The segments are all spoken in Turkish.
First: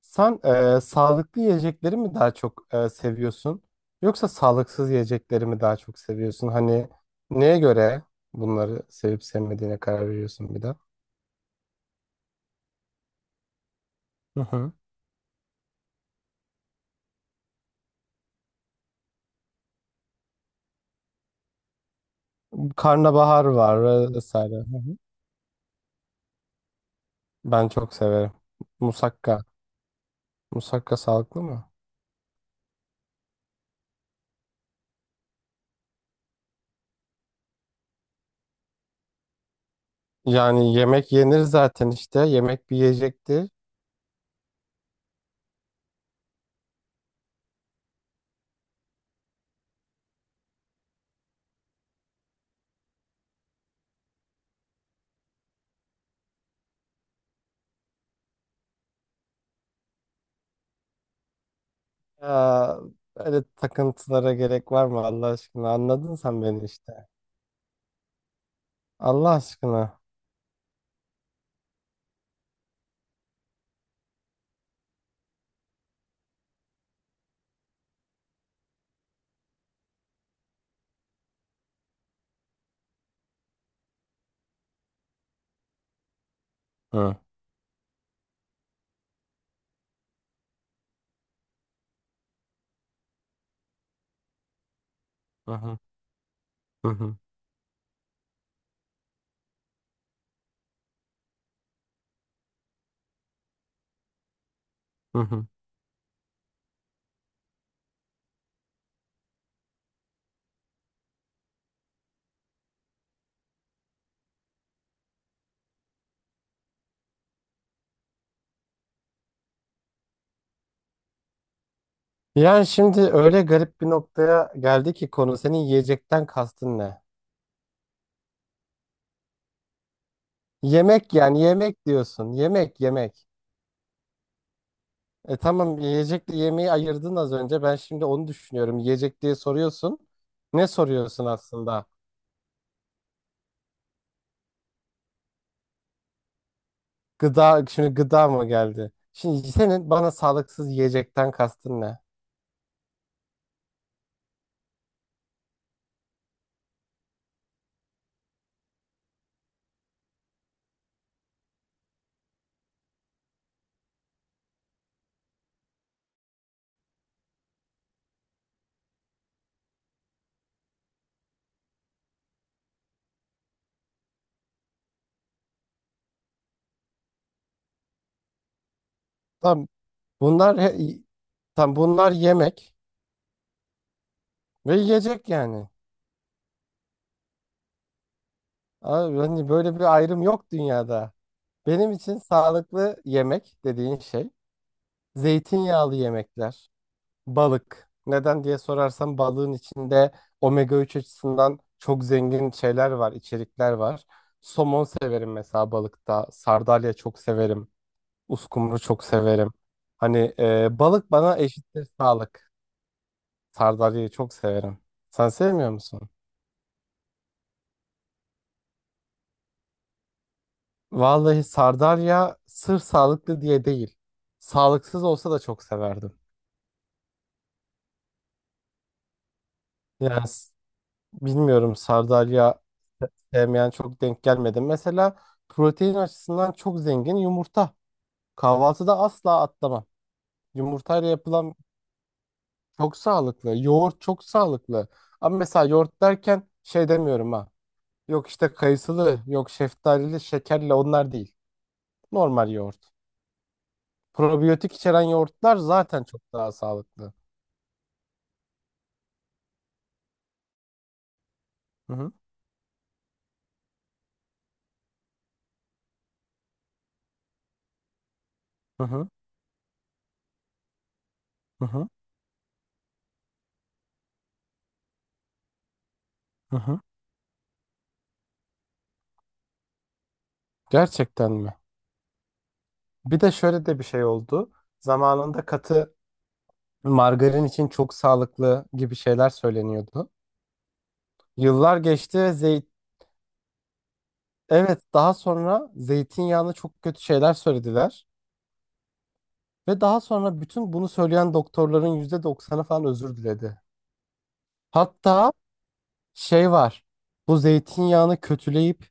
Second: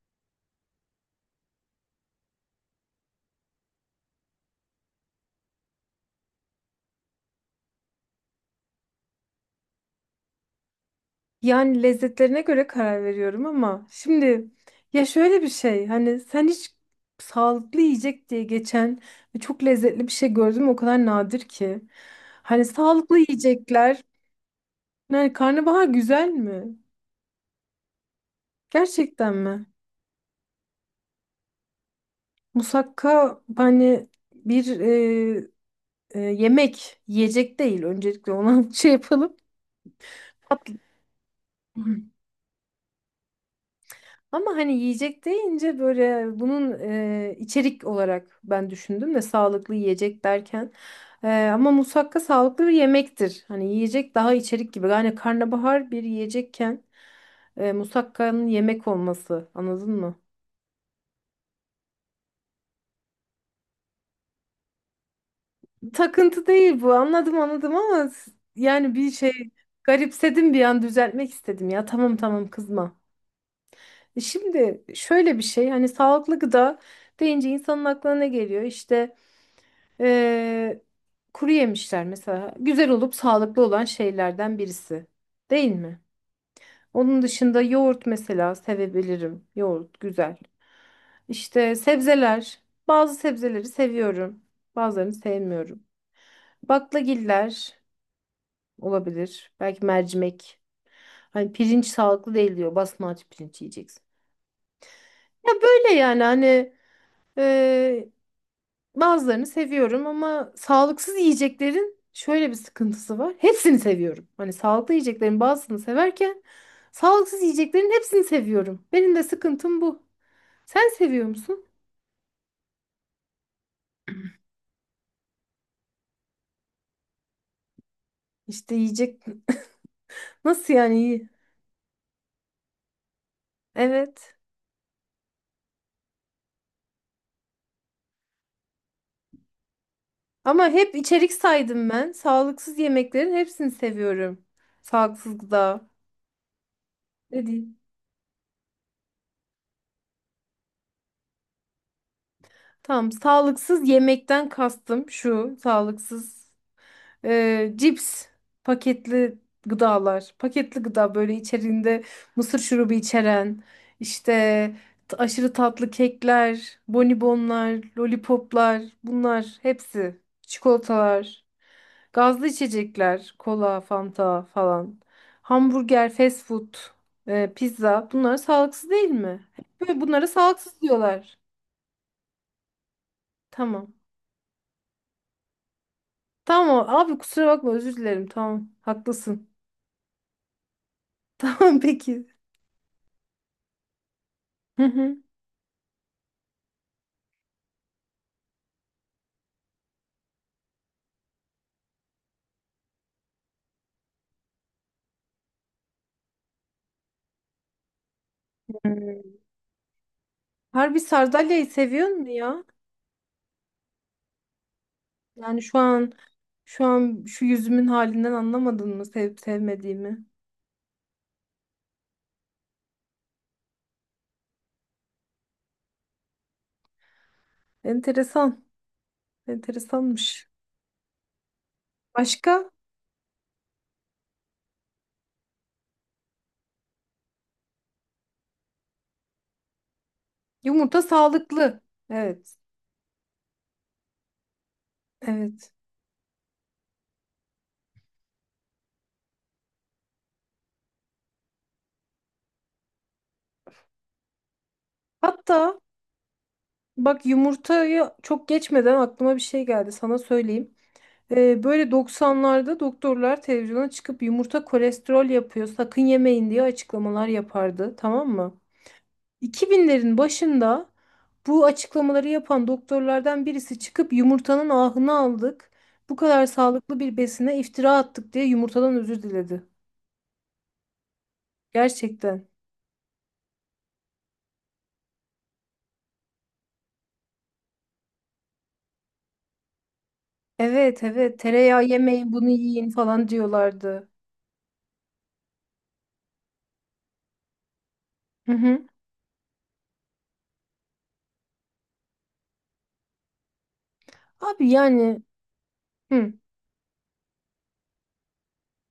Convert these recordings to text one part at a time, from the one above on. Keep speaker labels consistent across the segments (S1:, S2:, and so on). S1: Sen sağlıklı yiyecekleri mi daha çok seviyorsun yoksa sağlıksız yiyecekleri mi daha çok seviyorsun? Hani neye göre bunları sevip sevmediğine karar veriyorsun bir de?
S2: Yani lezzetlerine göre karar veriyorum ama
S1: Hı
S2: şimdi
S1: hı.
S2: ya şöyle bir şey hani sen hiç sağlıklı yiyecek diye geçen ve çok lezzetli bir şey gördüm o kadar nadir ki. Hani sağlıklı
S1: Karnabahar var,
S2: yiyecekler
S1: vesaire. Hı hı.
S2: yani karnabahar güzel mi?
S1: Ben çok severim.
S2: Gerçekten
S1: Musakka.
S2: mi?
S1: Musakka sağlıklı mı?
S2: Musakka hani bir yemek yiyecek değil öncelikle ona şey yapalım. Tatlı.
S1: Yani yemek yenir zaten işte. Yemek bir yiyecekti.
S2: Ama hani yiyecek deyince böyle bunun içerik olarak ben düşündüm de sağlıklı yiyecek derken. Ama musakka sağlıklı bir yemektir. Hani yiyecek daha içerik gibi. Yani karnabahar bir yiyecekken musakkanın yemek olması anladın mı?
S1: Ya böyle takıntılara gerek var mı Allah aşkına? Anladın sen
S2: Takıntı
S1: beni
S2: değil bu,
S1: işte.
S2: anladım anladım ama yani bir
S1: Allah
S2: şey
S1: aşkına.
S2: garipsedim bir an, düzeltmek istedim, ya tamam tamam kızma. Şimdi şöyle bir şey, hani sağlıklı gıda deyince insanın aklına ne geliyor? İşte Ee, kuru yemişler mesela, güzel olup sağlıklı olan şeylerden birisi. Değil mi?
S1: Hı.
S2: Onun dışında yoğurt mesela sevebilirim. Yoğurt güzel. İşte sebzeler. Bazı sebzeleri seviyorum. Bazılarını
S1: Hı hı.
S2: sevmiyorum.
S1: Hı hı.
S2: Baklagiller olabilir. Belki mercimek. Hani pirinç sağlıklı değil diyor. Basmati pirinç yiyeceksin.
S1: Hı hı.
S2: Ya böyle yani hani bazılarını seviyorum ama sağlıksız yiyeceklerin şöyle bir sıkıntısı var. Hepsini seviyorum. Hani sağlıklı yiyeceklerin bazısını severken sağlıksız yiyeceklerin hepsini seviyorum. Benim de sıkıntım bu. Sen seviyor musun?
S1: Yani şimdi öyle garip bir noktaya geldi ki konu, senin yiyecekten kastın ne?
S2: İşte yiyecek, nasıl yani
S1: Yemek,
S2: iyi?
S1: yani yemek diyorsun. Yemek yemek.
S2: Evet.
S1: E tamam, yiyecekle yemeği ayırdın az önce. Ben şimdi onu düşünüyorum. Yiyecek diye soruyorsun. Ne
S2: Ama hep
S1: soruyorsun
S2: içerik
S1: aslında?
S2: saydım ben. Sağlıksız yemeklerin hepsini seviyorum. Sağlıksız gıda. Ne
S1: Gıda,
S2: diyeyim?
S1: şimdi gıda mı geldi? Şimdi senin bana sağlıksız yiyecekten kastın ne?
S2: Tamam, sağlıksız yemekten kastım şu. Sağlıksız cips, paketli gıdalar, paketli gıda, böyle içeriğinde mısır şurubu içeren, işte aşırı tatlı kekler, bonibonlar, lollipoplar, bunlar hepsi, çikolatalar, gazlı içecekler, kola, fanta falan, hamburger, fast food, pizza, bunlar sağlıksız değil mi?
S1: Tam
S2: Böyle bunlara
S1: bunlar
S2: sağlıksız
S1: he-
S2: diyorlar.
S1: tam bunlar yemek
S2: Tamam.
S1: ve yiyecek yani.
S2: Tamam abi, kusura bakma, özür dilerim. Tamam
S1: Abi,
S2: haklısın.
S1: hani böyle bir ayrım yok dünyada.
S2: Tamam
S1: Benim için
S2: peki.
S1: sağlıklı yemek dediğin şey
S2: Hı hı.
S1: zeytinyağlı yemekler, balık. Neden diye sorarsam, balığın içinde omega 3 açısından çok zengin şeyler var, içerikler var. Somon severim mesela balıkta. Sardalya çok severim. Uskumru çok
S2: Hmm.
S1: severim. Hani
S2: Harbi
S1: balık bana
S2: sardalyayı
S1: eşittir
S2: seviyor mu
S1: sağlık.
S2: ya?
S1: Sardalyayı çok severim. Sen
S2: Yani
S1: sevmiyor
S2: şu
S1: musun?
S2: an şu an şu yüzümün halinden anlamadın mı sevip sevmediğimi?
S1: Vallahi sardalya sırf sağlıklı diye değil. Sağlıksız olsa da çok severdim.
S2: Enteresan.
S1: Yani
S2: Enteresanmış.
S1: s- Bilmiyorum, sardalya
S2: Başka?
S1: sevmeyen çok denk gelmedi. Mesela protein açısından çok zengin yumurta. Kahvaltıda asla atlamam.
S2: Yumurta
S1: Yumurtayla yapılan
S2: sağlıklı. Evet.
S1: çok sağlıklı. Yoğurt çok sağlıklı. Ama mesela
S2: Evet.
S1: yoğurt derken şey demiyorum ha. Yok işte kayısılı, yok şeftalili, şekerli onlar değil. Normal yoğurt. Probiyotik içeren yoğurtlar
S2: Hatta
S1: zaten çok daha sağlıklı.
S2: bak, yumurtayı çok geçmeden aklıma bir şey geldi. Sana söyleyeyim. Böyle
S1: Hı hı,
S2: 90'larda doktorlar televizyona çıkıp yumurta kolesterol yapıyor, sakın yemeyin diye açıklamalar yapardı. Tamam mı?
S1: hı hı,
S2: 2000'lerin başında
S1: hı
S2: bu
S1: hı.
S2: açıklamaları yapan doktorlardan birisi çıkıp yumurtanın ahını aldık, bu kadar
S1: Hı hı.
S2: sağlıklı bir besine iftira attık diye yumurtadan özür diledi.
S1: Gerçekten mi?
S2: Gerçekten.
S1: Bir de şöyle de bir şey oldu. Zamanında margarin için çok sağlıklı gibi şeyler söyleniyordu.
S2: Evet, evet,
S1: Yıllar
S2: tereyağı yemeyin
S1: geçti.
S2: bunu
S1: Zeyt
S2: yiyin falan diyorlardı.
S1: evet daha sonra zeytinyağına çok kötü şeyler söylediler.
S2: Hı hı.
S1: Ve daha sonra bütün bunu söyleyen doktorların %90'ı falan özür diledi.
S2: Abi yani
S1: Hatta
S2: hı,
S1: şey var. Bu zeytinyağını kötüleyip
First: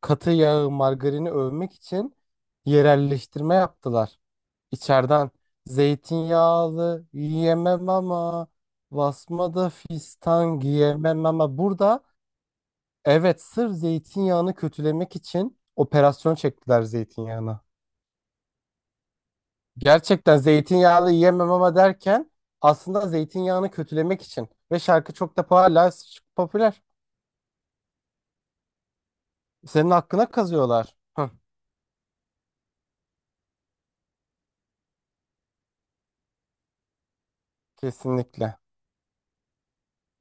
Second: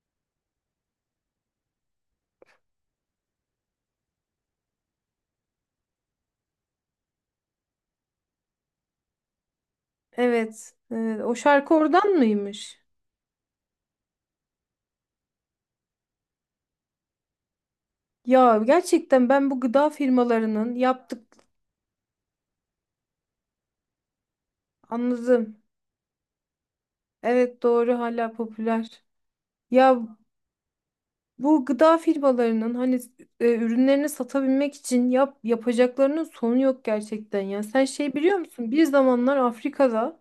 S1: katı yağı, margarini övmek için yerelleştirme yaptılar. İçeriden zeytinyağlı yiyemem ama, basmada fistan
S2: evet, evet
S1: giyemem
S2: o
S1: ama
S2: şarkı
S1: burada.
S2: oradan mıymış?
S1: Evet, sırf zeytinyağını kötülemek için operasyon çektiler zeytinyağına.
S2: Ya gerçekten, ben bu gıda
S1: Gerçekten
S2: firmalarının
S1: zeytinyağlı
S2: yaptık
S1: yiyemem ama derken aslında zeytinyağını kötülemek için. Ve şarkı çok da
S2: anladım.
S1: hala popüler.
S2: Evet doğru, hala popüler.
S1: Senin
S2: Ya
S1: hakkına kazıyorlar. Hı,
S2: bu gıda firmalarının hani ürünlerini satabilmek için yapacaklarının sonu yok gerçekten ya. Sen şey biliyor
S1: kesinlikle.
S2: musun? Bir zamanlar Afrika'da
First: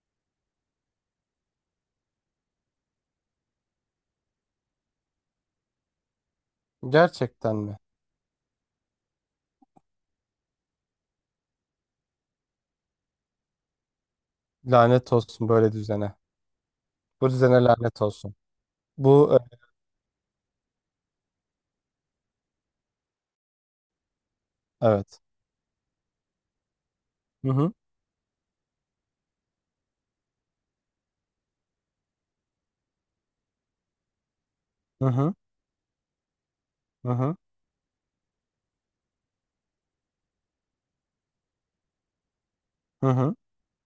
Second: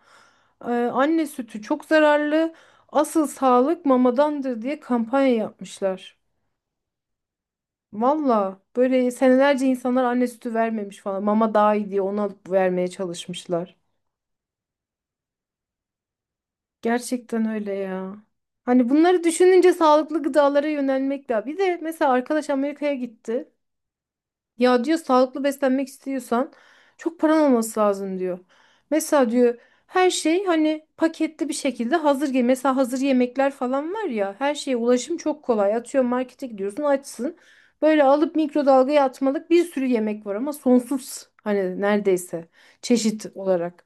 S2: anne sütü çok zararlı, asıl sağlık mamadandır diye kampanya yapmışlar.
S1: Gerçekten mi?
S2: Valla böyle senelerce insanlar anne sütü vermemiş falan. Mama daha iyi diye onu alıp vermeye çalışmışlar.
S1: Lanet olsun böyle düzene. Bu
S2: Gerçekten
S1: düzene
S2: öyle
S1: lanet
S2: ya.
S1: olsun.
S2: Hani bunları
S1: Bu
S2: düşününce sağlıklı gıdalara yönelmek de. Bir de mesela arkadaş Amerika'ya gitti. Ya diyor,
S1: evet.
S2: sağlıklı beslenmek istiyorsan çok paran
S1: Hı hı.
S2: olması lazım diyor. Mesela diyor her şey hani paketli bir şekilde hazır gel. Mesela hazır yemekler falan var ya, her şeye
S1: Hı
S2: ulaşım
S1: hı.
S2: çok kolay. Atıyor, markete gidiyorsun
S1: Hı hı.
S2: açsın. Böyle alıp mikrodalgaya atmalık bir sürü yemek var ama sonsuz hani, neredeyse
S1: Hı
S2: çeşit
S1: hı.
S2: olarak.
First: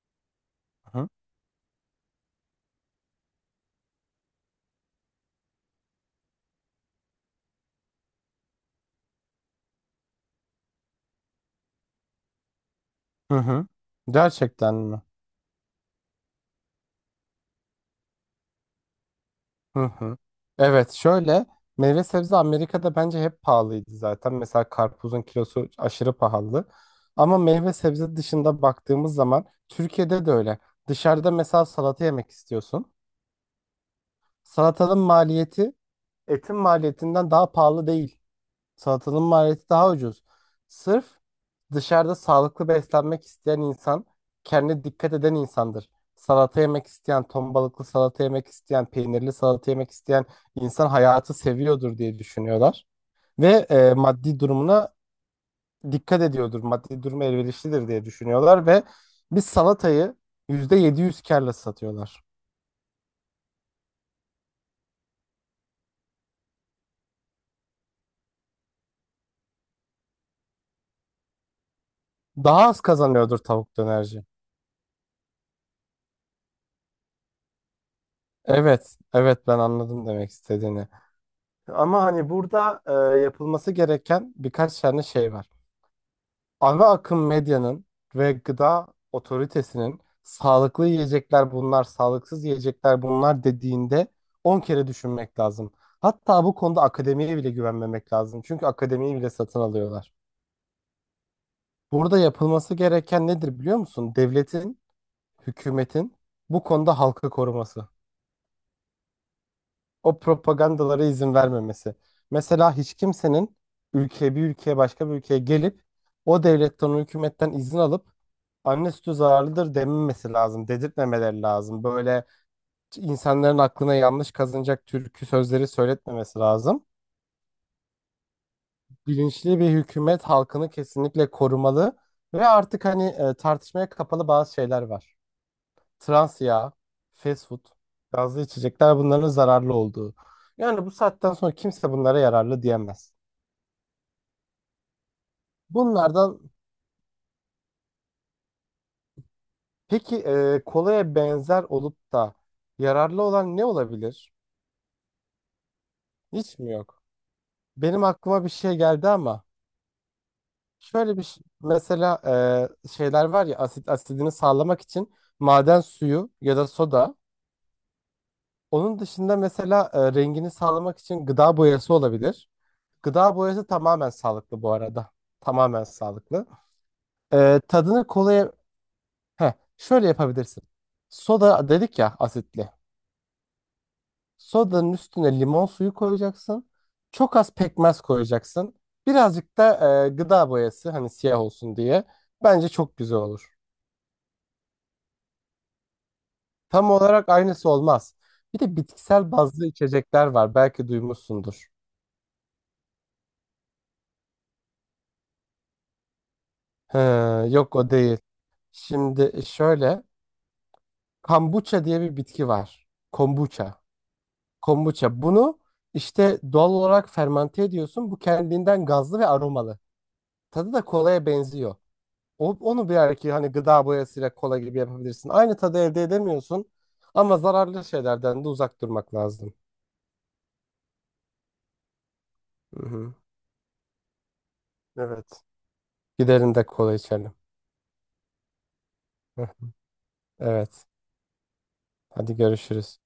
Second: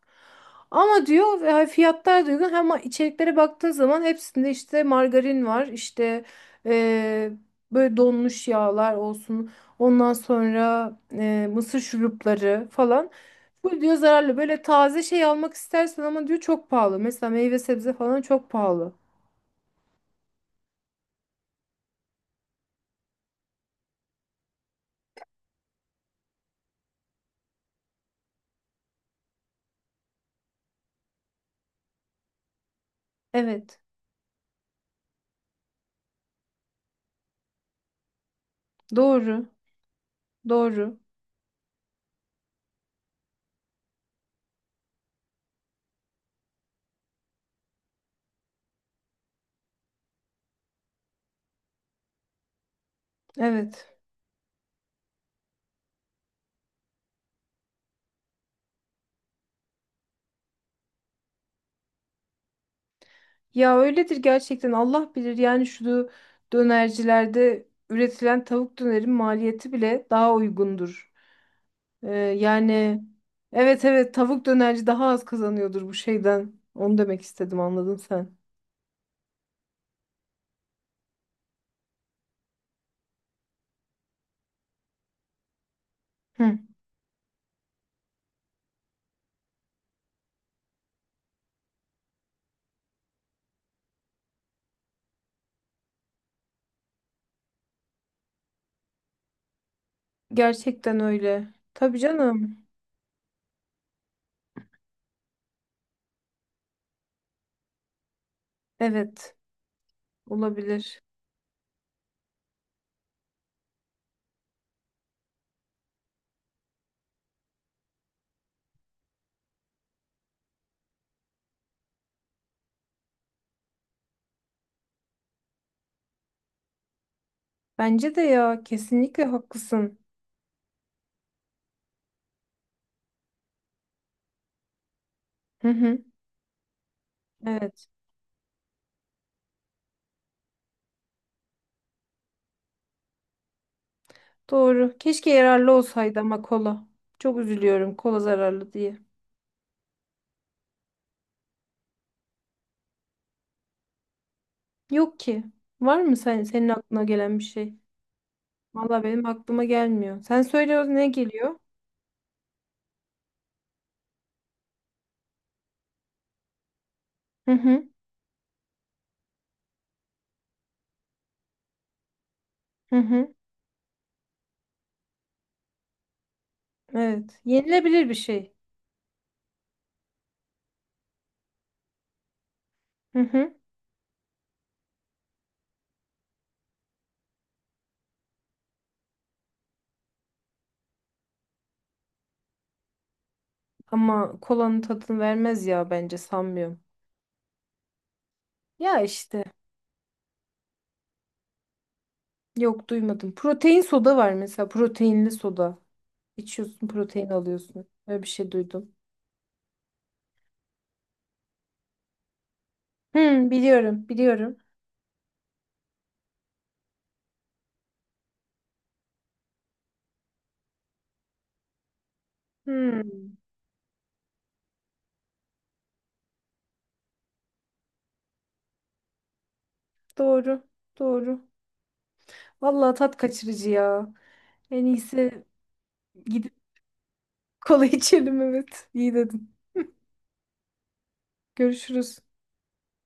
S1: Hı
S2: Ama
S1: hı.
S2: diyor ve fiyatlar da uygun, ama içeriklere baktığın zaman hepsinde işte margarin var, işte eee, böyle donmuş yağlar olsun. Ondan sonra mısır şurupları falan.
S1: Hı hı.
S2: Bu diyor zararlı. Böyle
S1: Gerçekten mi?
S2: taze şey almak istersen ama diyor çok pahalı. Mesela meyve sebze falan çok pahalı.
S1: Hı hı. Evet, şöyle, meyve sebze Amerika'da bence hep pahalıydı zaten. Mesela karpuzun kilosu aşırı pahalı. Ama meyve sebze dışında baktığımız zaman Türkiye'de de öyle. Dışarıda mesela salata yemek istiyorsun.
S2: Evet.
S1: Salatanın maliyeti etin maliyetinden daha pahalı değil. Salatanın
S2: Doğru.
S1: maliyeti daha ucuz.
S2: Doğru.
S1: Sırf dışarıda sağlıklı beslenmek isteyen insan, kendine dikkat eden insandır. Salata yemek isteyen, ton balıklı salata yemek isteyen, peynirli salata yemek isteyen insan hayatı seviyordur diye düşünüyorlar. Ve
S2: Evet.
S1: maddi durumuna dikkat ediyordur. Maddi durumu elverişlidir diye düşünüyorlar ve bir salatayı %700 kârla satıyorlar.
S2: Ya öyledir gerçekten. Allah bilir yani, şu dönercilerde üretilen tavuk dönerin maliyeti bile daha uygundur.
S1: Daha az
S2: Yani
S1: kazanıyordur tavuk
S2: evet, evet,
S1: dönerci.
S2: tavuk dönerci daha az kazanıyordur bu şeyden. Onu demek istedim, anladın sen.
S1: Evet, evet ben anladım demek istediğini. Ama hani burada, yapılması gereken birkaç tane şey var.
S2: Hı.
S1: Ana akım medyanın ve gıda otoritesinin sağlıklı yiyecekler bunlar, sağlıksız yiyecekler bunlar dediğinde 10 kere düşünmek lazım. Hatta bu konuda akademiye bile güvenmemek lazım. Çünkü akademiyi bile satın alıyorlar.
S2: Gerçekten öyle. Tabii
S1: Burada
S2: canım.
S1: yapılması gereken nedir biliyor musun? Devletin, hükümetin bu konuda halkı koruması.
S2: Evet,
S1: O
S2: olabilir.
S1: propagandalara izin vermemesi. Mesela hiç kimsenin ülkeye, bir ülkeye, başka bir ülkeye gelip o devletten, o hükümetten izin alıp anne sütü zararlıdır dememesi lazım. Dedirtmemeleri lazım. Böyle insanların aklına yanlış kazınacak türkü sözleri söyletmemesi lazım.
S2: Bence de ya, kesinlikle
S1: Bilinçli bir
S2: haklısın.
S1: hükümet halkını kesinlikle korumalı ve artık hani, tartışmaya kapalı bazı şeyler var.
S2: Hı hı.
S1: Trans yağ, fast food,
S2: Evet,
S1: gazlı içecekler, bunların zararlı olduğu. Yani bu saatten sonra kimse bunlara yararlı diyemez.
S2: doğru. Keşke yararlı olsaydı
S1: Bunlardan
S2: ama kola. Çok üzülüyorum kola zararlı diye.
S1: peki, kolaya benzer olup da yararlı olan ne olabilir?
S2: Yok ki. Var mı, sen,
S1: Hiç
S2: senin
S1: mi
S2: aklına
S1: yok?
S2: gelen bir şey?
S1: Benim aklıma bir şey
S2: Valla
S1: geldi
S2: benim
S1: ama
S2: aklıma gelmiyor. Sen söyle, ne geliyor?
S1: mesela, şeyler var ya, asit asidini sağlamak için maden suyu ya da soda.
S2: Hı hı.
S1: Onun dışında mesela rengini sağlamak için gıda boyası olabilir.
S2: Hı hı.
S1: Gıda boyası tamamen sağlıklı bu arada. Tamamen sağlıklı.
S2: Evet.
S1: Tadını
S2: Yenilebilir bir
S1: kolaya...
S2: şey.
S1: Heh, şöyle yapabilirsin. Soda dedik ya, asitli.
S2: Hı hı.
S1: Sodanın üstüne limon suyu koyacaksın. Çok az pekmez koyacaksın. Birazcık da gıda boyası, hani siyah olsun diye. Bence çok güzel olur.
S2: Ama kolanın tadını vermez ya, bence sanmıyorum.
S1: Tam olarak aynısı olmaz. Bir de
S2: Ya
S1: bitkisel
S2: işte.
S1: bazlı içecekler var. Belki duymuşsundur.
S2: Yok, duymadım. Protein soda var mesela. Proteinli soda. İçiyorsun,
S1: He,
S2: protein
S1: yok
S2: alıyorsun.
S1: o değil.
S2: Öyle bir şey duydum.
S1: Şimdi şöyle. Kombucha diye bir bitki var.
S2: Hmm,
S1: Kombucha.
S2: biliyorum, biliyorum.
S1: Kombuça. Bunu işte doğal olarak fermante ediyorsun. Bu kendinden gazlı ve aromalı. Tadı da kolaya benziyor. O, onu belki
S2: Hmm,
S1: hani gıda boyasıyla kola gibi yapabilirsin. Aynı tadı elde edemiyorsun. Ama zararlı şeylerden de uzak durmak lazım.
S2: doğru, doğru.
S1: Hı
S2: Vallahi
S1: hı.
S2: tat kaçırıcı ya. En
S1: Evet.
S2: iyisi gidip
S1: Gidelim de kola içelim.
S2: kola içelim, evet. İyi
S1: Hı.
S2: dedin.
S1: Evet.
S2: Görüşürüz.
S1: Hadi görüşürüz.